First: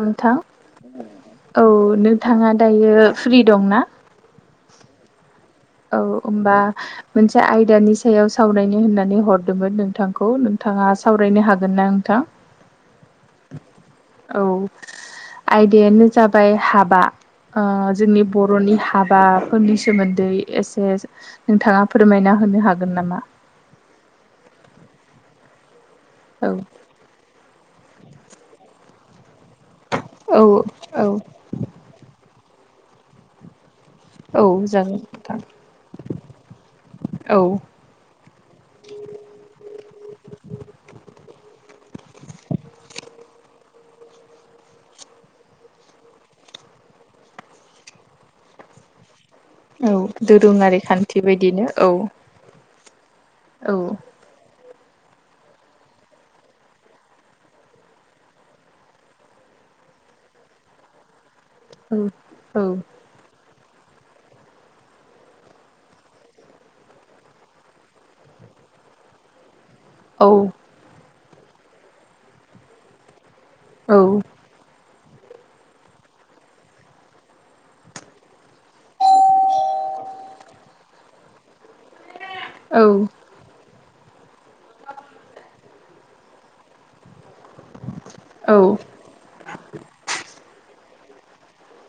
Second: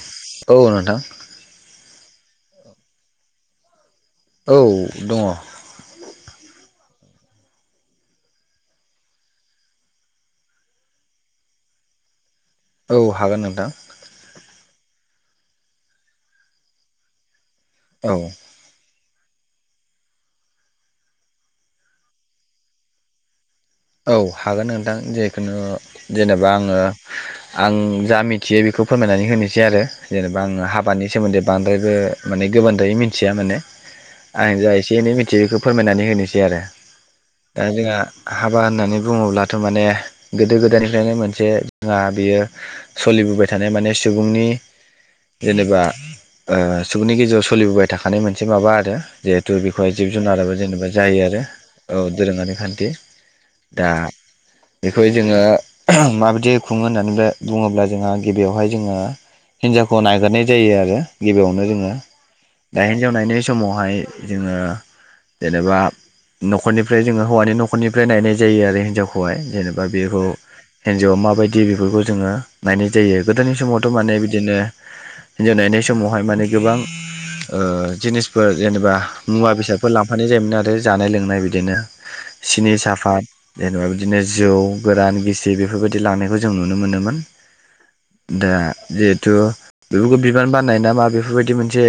नोंथां औ नोंथां औ नोंथाङा दायो फ्रि दंना? औ दङ औ ओमबा मोनसे आयदानि सायाव सावरायनो होननानै हरदोंमोन नोंथांखौ नोंथाङा सावरायनो हागोन ना नोंथां? औ हागोन नोंथां। औ आयदायानो जाबाय हाबा ओ औ जोंनि बर'नि हा बाफोरनि सोमोन्दै एसे नोंथाङा फोरमायना होनो हागोन नामा? औ हागोन नोंथां जिखुनु जेनेबा औ आङो आं जा मिथियो बेखौ फोरमायनानै होनो सै आरो जेनेबा औ आङो हाबानि औ सोमोन्दै बांद्रायबो माने गोबांद्रायै मिथिया माने आं औ जा एसे जागोन एनै मिथियो नोंथां बेखौ फोरमायनानै होनोसै आरो औ दा जोंहा हाबा होननानै बुङोब्लाथ' माने गोदो गोदायनिफ्रायनो मोनसे जोंहा बियो सलिबोबाय था नाय माने सुबुंनि जेनेबा ओ सुबुंनि गेजेराव सोलिबोबाय थाखानाय मोनसे माबा आरो जिहेथु औ बेखौहाय जिब जुनाराबो दोरोङारि जेनेबा खान्थि जायो आरो बायदिनो औ दोरोङारि खान्थि औ बेखौ जोङो माबायदियै खुङो होननानै बुङोब्ला जोंहा गिबियावहाय जोङो हिनजावखौ नायगोरनाय जायो आरो गिबियावनो जोङो औ औ दा हिनजाव नायना य समावहाय जोङो जेनेबा न'खरनिफ्राय जोङो हौवानि न'खरनि फ्राय नायनाय जायो आरो हिनजावखौहाय जेनेबा बेखौ औ हिनजावा मा बायदि बेफोरखौ जोङो नायनाय जायो गोदोनि समावथ' माने बिदिनो हिन्जाव नायनाय समावहाय माने गोबां ओ जिनिसफोर जेनेबा मुवा बेसादफोर लांफानाय जायोमोन आरो जानाय लोंनाय बिदिनो सिनि औ साफाद, जेनेबा बिदिनो जौ गोरान गिसि बेफोरबायदि लांनायखौ जों नुनो मोनोमोन। दा औ जिहेथु बेफोरखौ बिबान बाननाय ना मा बेफोरबायदि मोनसे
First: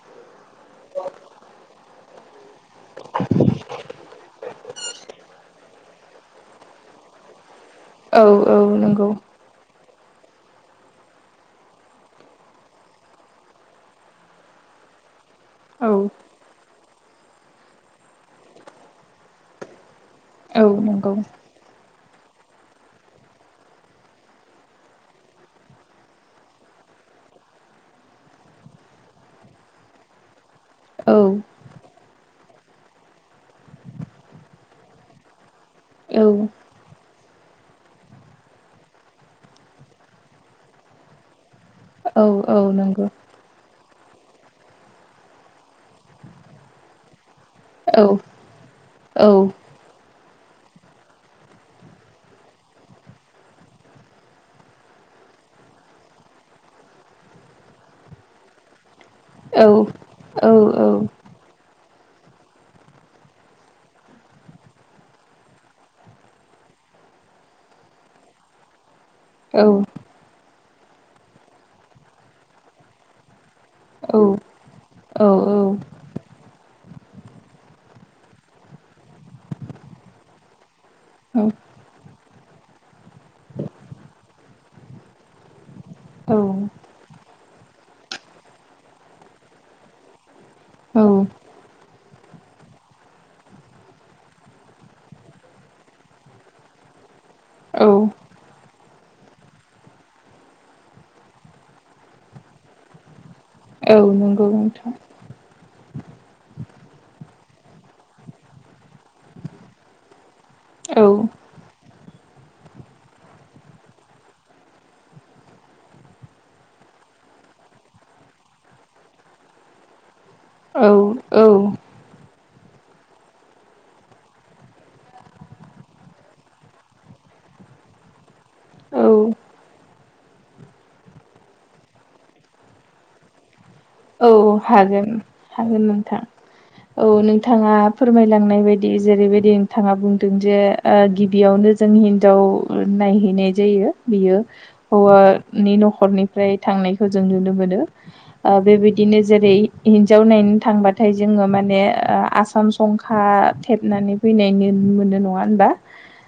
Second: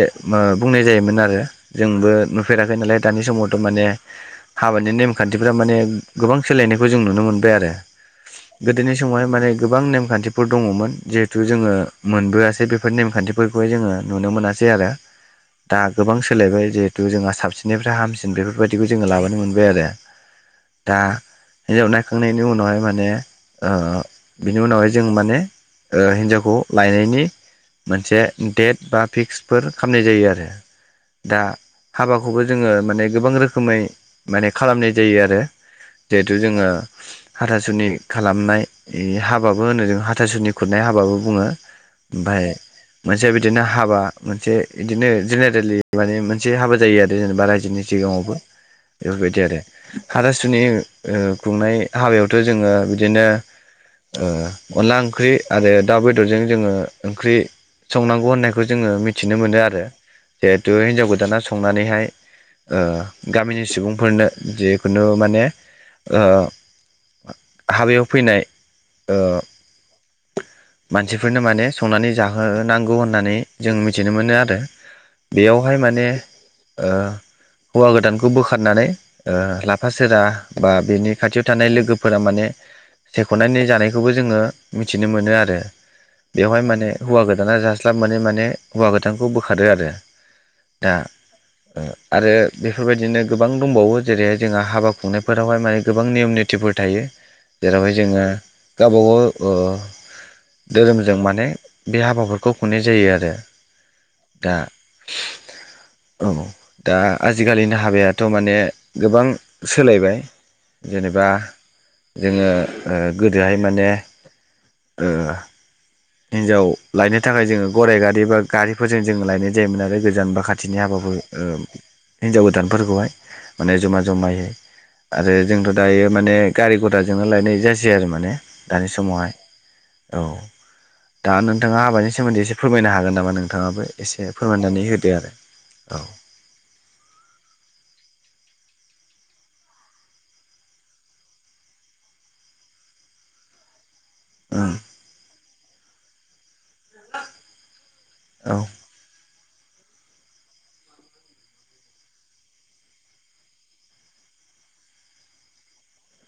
बुंनाय जायोमोन आरो जोंबो नुफेराखै नालाय दानि समाव थ' माने हाबानि नेम खान्थिफ्रा माने गोबां सोलायनायखौ जों नुनो मोनबाय आरो। औ औ गोदोनि नंगौ समावहाय माने गोबां नेम खान्थिफोर दङमोन जिहेतु जोङो मोनबोआसै बेफोर नेमखान्थिफोरखौहाय जोङो नुनो मोनासै आरो। दा औ गोबां सोलायबाय जिहेथु जोंहा साबसिननिफ्राय हामसिन बेफोरबायदिखौ जोङो लाबोनो मोनबाय आरो औ नंगौ। खांनायनि उनावहाय माने ओ बिनि उनावहाय जों माने ओ हिन्जावखौ लायनायनि मोनसे डेट बा फिक्सफोर खामनाय जायो आरो औ दा हाबाखौबो जोङो माने गोबां रोखोमै माने खालामनाय जायो आरो औ जिहेथु जोङो हाथासुनि खालामनाय हाबाबो होनो जों हाथासुनि खुरनाय हाबाबो बुङो। औ ओमफाय औ नंगौ मोनसे बिदिनो हाबा मोनसे इदिनो जेनेरेलि माने मोनसे हाबा जायो आरो जेनेबा रायजो जोंनि औ सिगाङावबो औ बेफोरबायदि आरो हाथासुनि खुंनाय हाबायावथ' जोङो बिदिनो ओ अनला ओंख्रि आरो दाउ बेदरजों जोङो ओंख्रि संनांगौ होननायखौ जोङो मिथिनो मोनो औ आरो औ जिहेथु हिनजाव गोदाना संनानैहाय गामिनि सुबुंफोरनो जि खुनु माने हाबायाव फैनाय ओ औ मानसिफोरनो माने संनानै जाहोनांगौ होननानै जों मिथिनो मोनो आरो बेयावहाय माने हौवा गोदानखौ बोखारनानै ओ थासेरा बा बेनि खाथियाव थानाय लोगोफोरा माने सायख'नानै जानायखौबो जोङो मिथिनो मोनो आरो बेवहाय माने हौवा गोदाना जास्लाब मोनै हौवा गोदानखौ बोखारो आरो दा औ आरो बेफोरबायदिनो गोबां दंबावो जेरैहाय जोंहा हाबा खुंनायफोरावहाय माने गोबां नियम निथिफोर थायो औ जेरावहाय जोङो गावबा गाव धोरोमजों माने बे हाबाफोरखौ खुंनाय जायो आरो औ नंगौ दा नोंथ' औ दा आजिखालिनि हाबायाथ' माने गोबां सोलायबाय औ जेनेबा जोङो गोदोहाय माने हिनजाव लायनो थाखाय जोङो गराइ गारि बा गारिफोरजों जोङो लायनाय जायोमोन आरो गोजान ब्रि साखाथिनि औ हाबाफोर औ हिनजाव गोदानफोरखौहाय माने जमा जमायै आरो जोंथ' दायो माने गारि गघथाजोंनो लायनाय जासै आरो माने दानि औ समावहाय औ दा नोंथाङा हाबानि सोमोन्दै एसे फोरमायनो हागोन नामा नोंथाङाबो एसे औ फोरमायनानै हागोन होदो आरो हागोन औ नोंथां औ नोंथाङा फोरमायलांनाय बायदि बिदि जेरैबायदि नोंथाङा बुंदों जे गिबियावनो जों हिनजाव नायहैनाय जायो बियो हौवानि न'खरनिफ्राय थांनायखौ जों नुनो मोनो ओम औ बेबायदिनो जेरै हिन्जाव थांबाथाय जोङो माने आसाम संखा थेबनानै फैनाय मोनो नङा होनबा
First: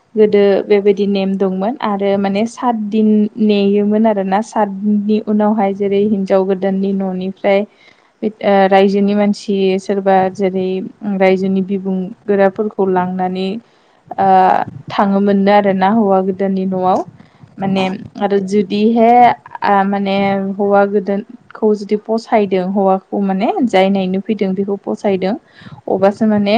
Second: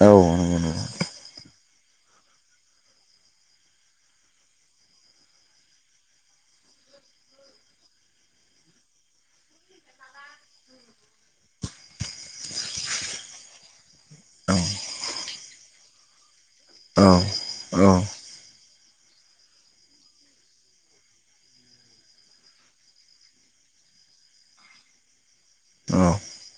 औ गोदो नंगौ बेबायदि नेम दंमोन आरो माने सात दिन नेयोमोन आरोना सात दिननि उनावहाय जेरै हिनजाव गोदान न'नि रायजोनि मानसि सोरबा जेरै रायजोनि बिबुं ल नंगौ थ आरो ना हौ गोदोनि न'आव औ माने औ आरो जुदिहे माने हौवा गोदोखौ जुदि फसायदों हौवाखौ माने जाय नायनो फैदों बेखौ फसायदों औ अब्लाासो माने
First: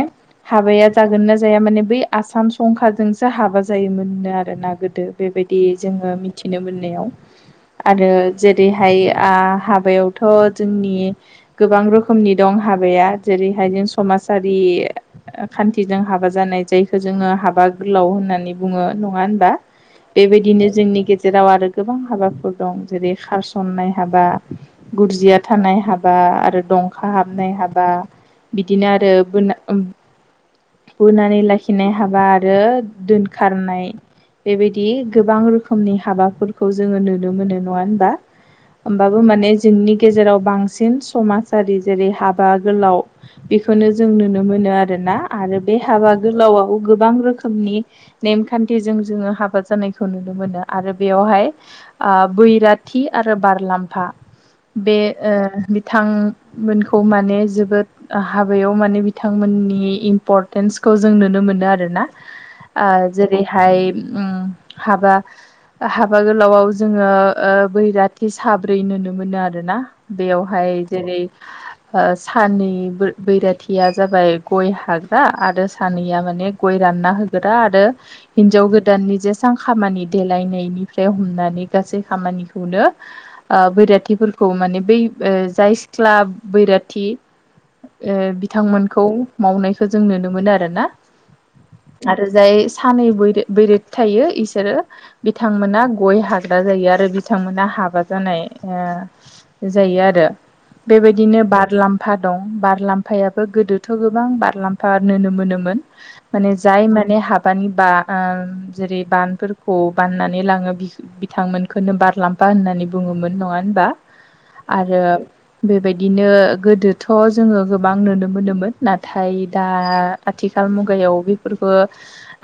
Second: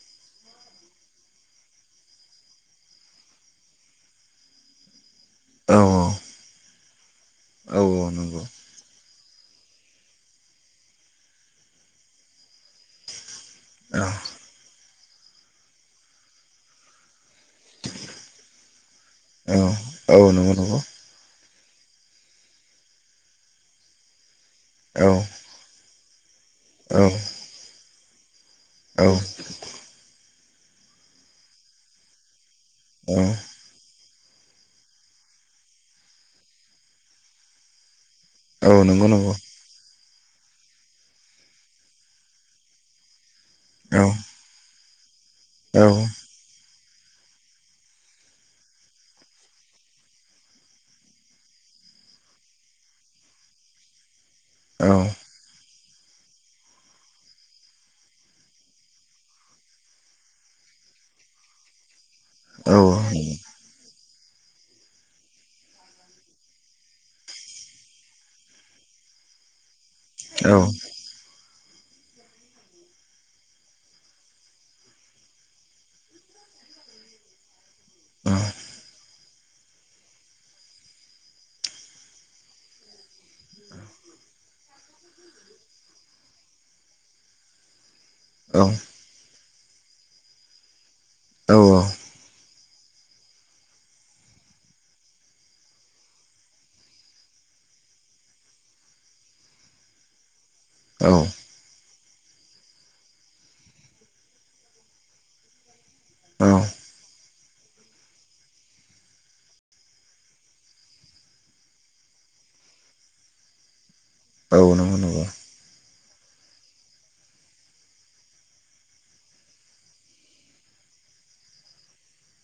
हाबाया जागोन ना जाया माने बै आसाम संखाराजोंसो हाबा जायोमोननो आरोोना गोदो बेबायदि बिदि औ जोङो मिथिनो मोननायाव औ औ आरो नंगौ जेरैहाय हाबायाव थ' जोंनि गोबां रोखोमनि दं हाबाया जेरैहाय जों औ समाजारि खान्थिजों हाबा जानाय जायखौ जोङो हाबा गोलाव होननानै बुङो नङा होनबा औ औ नंगौ बेबायदिनो नंगौ जोंनि गेजेराव आरो गोबां हाबाफोर दं जेरै खारसननाय हाबा औ गुरजिया थानाय हाबा आरो औ दंखा हाबनाय हाबा बिदिनो औ आरो बुनानै लाखिनाय हाबा आरो औ दोनखारनाय बेबायदि गोबां रोखोमनि हाबाफोरखौ जोङो नुनो मोनो नङा होनबा औ नंगौ होमबाबो नंगौ माने जोंनि गेजेराव बांसिन समाजारि जेरै हाबा गोलाव बेखौनो औ जों नुनो मोनो आरोोना आरो बे औ हाबा गोलावाव गोबां रोखोमनि नेमखान्थिजों जोङो हाबा जानायखौ नुनो मोनो आरो बेयावहाय बैराथि आरो बारलाम्फा बे बिथांमोनखौ माने जोबोद हाबायाव माने बिथांमोननि इम्परटेन्स खौ जों नुनो मोनो आरोना जेरैहाय हाबा हाबा गोलावाव जोङो ओ बैराथि साब्रै नुनो मोनो। नुदोना बेयावहाय औ जेरै। ओ सानि बैराथिया जाबाय गय हाग्रा आरो सानैया माने गय रान। रानना होग्रा आरो औ हिनजाव गोदाननि जेसां खामानि देलायनायनिफ्राय हमनानै गासै। जै खामानिखौनो ओ बैराथिफोर। औ माने बै जाय सिख्ला बैराथि। ओ औ बिथांमोनखौ मावनायखौ जों नुनो मोनो आरो ना। नंगौ औ आरो जाय सानैर बैराथि थायो इसोरो बिथांमोना गय हाग। जायो आरो बिथांमोना हाबा जानाय ओ। जायो आरो औ बेबायदिनो बारलाम। फा दं बारलाम्फायाबो गोदोथ' गोबां बारलाम्फा नुनो मोनोमोन। माने जाय माने हाब।। मानो होनबा जेरै बानफोरखौ बाननानै लाङो बिथांमोनखौनो बारलांफा। होननानै बुङोमोन नङा होनबा? औ नंगौ नंगौ। बिदिनो गोदोथ' जोङो गोबां नुनो मोनोमोन नाथाय दा आथिखाल मुग। मुगायाव बेफोरखो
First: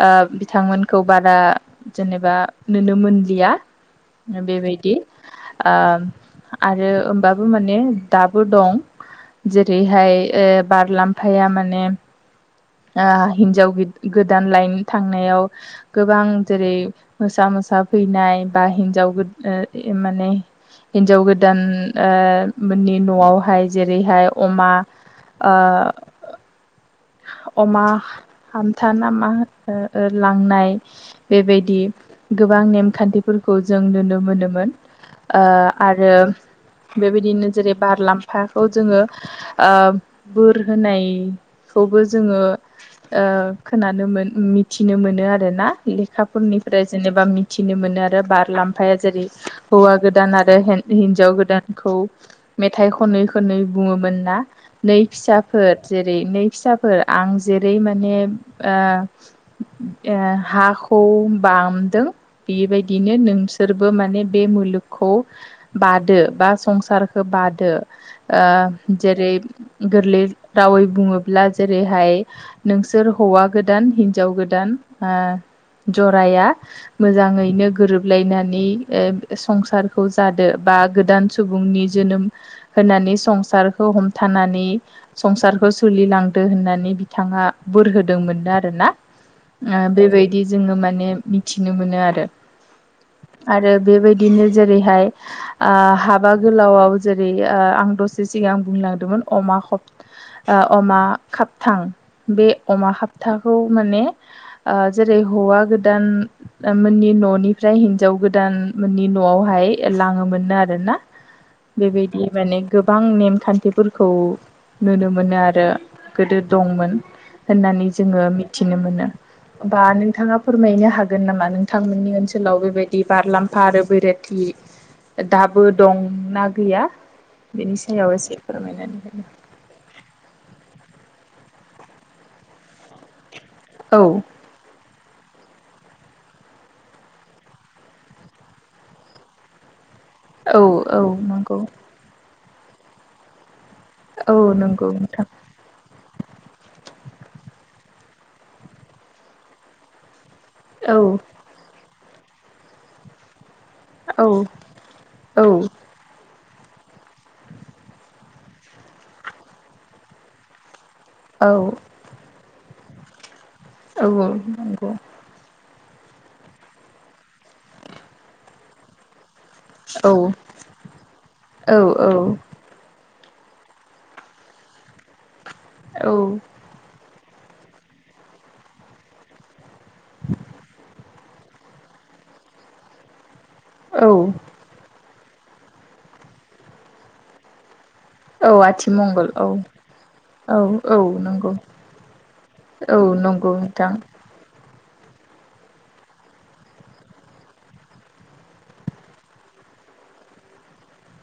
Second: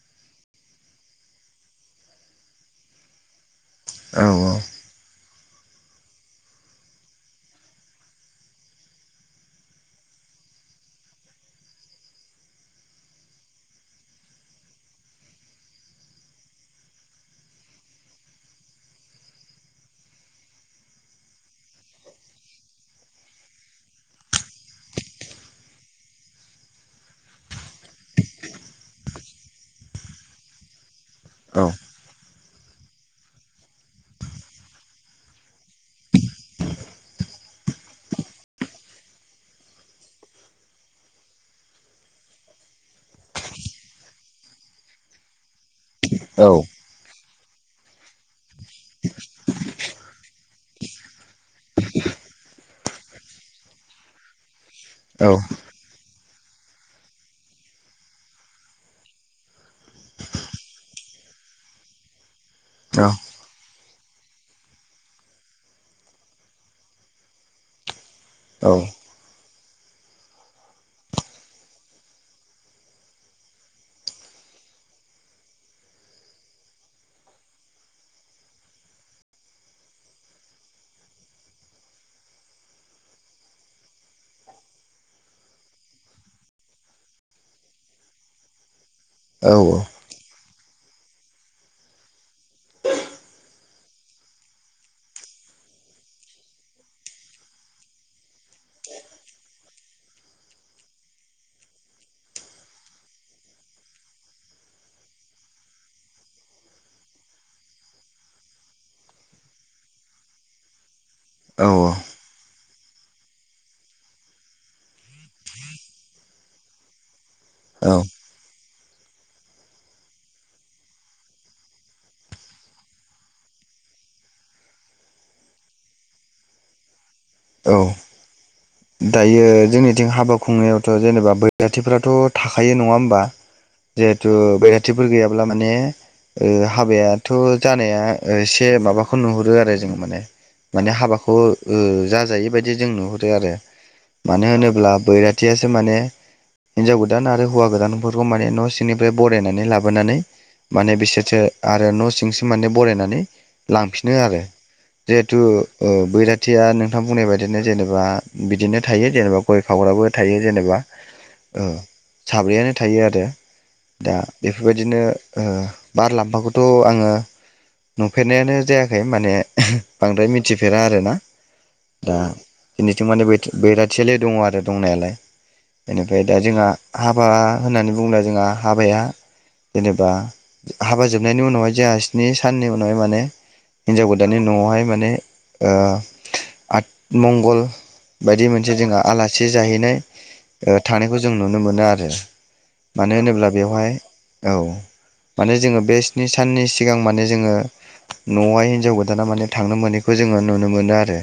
ओ बिथांमोनखौ बारा जेनेबा नुनो मोनलि। आ बेबायदि ओ। आरो होमबाबो माने दाबो दं। जेरैहाय ओ बारलाम्फाया माने। ओ हिनजाव गोदान लायनो थांनायाव गोबां जेरै मोसा मोसा। [unintelligible] फैनाय बा हिनजाव ओ माने। हिनजाव गोदान ओ मोननि न'आवहाय जेरैहाय अमा। ओ। अमा हामथानामा ओ लांनाय। औ बेबायदि। गोबां नेमखान्थिफोरखौ जों नुनो मोनोमोन ओ आरो। बेबायदिनो जेरै बारलामफाखौ जोङो ओ बोर होनाय। खौबो जोङो ओ खोनानो मोन मिथिनो मोनो आरोना। औ लेखाफोरनिफ्राय जेनेबामिद। मिथिनो मोनो आरो बारलाम्फाया जेरै हौवा गोदान आरो हेन हिनजाव गोदानखौ। मेथाइ खनै खनै बुङोमोन ना नै फिसाफोर जेरै नै फिसा। फोर आं जेरै माने ओ। ओ हाखौ बामदों बेबायदिनो नोंसोरबो माने बे। मुलुगखौ बादो बा संसारखौ बादो। ओ दायो जेरै गोरलै रावै बुङोब्ला। जेरैहाय नोंसोर हौवा गोदान हिन्जाव गोदान ओ। जरायआ मोजाङैनो गोरोबलायनानै ओ संसारखौ जादो। ओ गोदान सुबुंनि जोनोम होनानै संसारखौ हमथानानै संसारफोरा। सुलिलांदो होननानै बिथाङा बोर होदोंमोन आरो ना ओ बेबादि। बि जोङो माने मिथिनो मोनो आरो। आरो बेबायदिनो जेरैहाय ओ हाबा गोलावाव जेरै ओ आं दसे सिं। आं बुंनोनागिरदोंमोन अमा खब ओ अमा। खाबथां बे अमा खाबथाखौ माने ओ जेरै हौवा गोदान। मोननि न'निफ्राय हिनजाव गोदान मोननि न'आवहाय लाङोमोननो आरो ना। बेबायदि माने गोबां नेमखान्थिफोरखौ नुनो मोनो आरो। गोदो दंमोन होननानै जोङो मिथिनो मोनो। बा नोंथाङा फोरमायनो हागोन नामा? नोंथांमोननि ओनसोलाव बेबायदि बारलाम्फा आरो बैरोथि। [unintelligible] दाबो दंना गैया बेनि सायाव एसे फोरमायनो। दायो जोंनिथिं हाबा खुंनायावथ' जेनेबा बैराथिफ्राथ' थाखायो नङा होमबा। औ जिहेथु बैराथिफोर गैयाब्ला माने ओ हाबायाथ' जानाया एसे माबाखौ नुहुरो आरो जों माने औ माने औ हाबाखौ नंगौ जाजायि बायदि जों नुहरो आरो औ मानो नंगौ होनोब्ला नोंथां बैराथियासो माने हिनजाव गोदान आरो हौवा गोदानफोरखौ माने न' सिंनिफ्राय बरायनानै लाबोनानै माने औ बिसोरसो आरो न' सिंसिं माने बरायनानै लांफिनो आरो औ जिहेथु औ ओ बैराथिया नोंथां बुंनाय बायदिनो जेनेबा। बिदिनो थायो जेनेबा गय खावग्राबो थायो जेनेबा। औ ओ साब्रैयानो थायो आरो औ दा नंगौ बेफोरबायदिनो ओ बारलांफाखौथ' आङो नुफेरनायानो जायाखै माने हि औ बांद्राय मिथिफेरा आरोना औ औ दा [unintelligible] माने बैराथियालाय दङ आरो दंनायालाय औ बेनिफ्राय दा जोंहा हाबा होननानै बुङो जोंहा हाबाया जेनेबा हाबाजोब नायनि उनावहाय जोंहा स्नि साननि उनावहाय माने हिन्जाव औ गोदानानि न'आवहाय माने ओ आठ मंगल बायदि औ मोनसे जोंहा आथिमंगल आलासि औ जाहैनाय औ औ थानायखौ जों नंगौ नुनो मोनो आरो। औ मानो होनोब्ला नंगौ बेवहाय नोंथां औ माने जोङो बे स्नि साननि सिगां माने जोङो न'आवहाय हिनजाव गोदाना माने थांनो मोनो खौ जोङो नुनो मोनो आरो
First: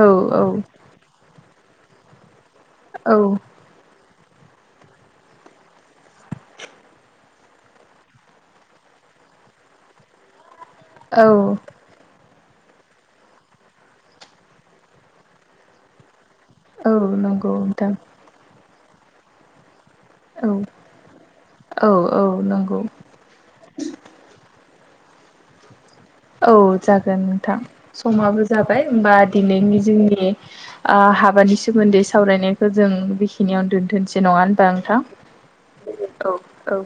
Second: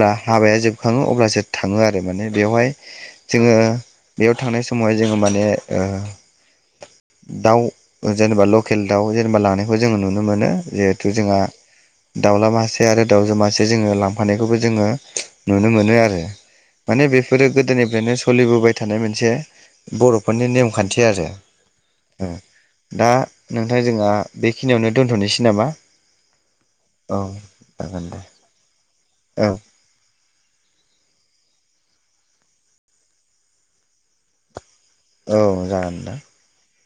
औ औ हाबाया जोबखाङो अब्लासो थाङो आरो माने बेवहाय औ जोङो बेयाव थांनाय समावहाय जोङो माने दाउ जेनेबा लकेल दाउ जेनेबा लानायखौ जोङो नुनो मोनो। जिहेथु औ जोंहा दाउला मासे आरो दावजो मासे जोङो लांफानायखौबो जोङो नुनो मोनो आरो औ माने बेफोरो नंगौ नोंथां गोदोनिफ्रायनो सोलिबोबाय थानाय मोनसे औ बर'फोरनि नेम खान्थि आरो। औ औ नंगौ दा नोंथां जोंहा बेखिनियावनो दोन्थ'नोसै नामा? औ औ जागोन नोंथां जागोन दे समाबो जाबाय होमबा औ दिनैनि जोंनि। ओ हाबानि सोमोन्दै सावरायनायखौ जों बेखिनियावनो दोनथ'सै नङा होनबा आ औ जागोन दे औ औ।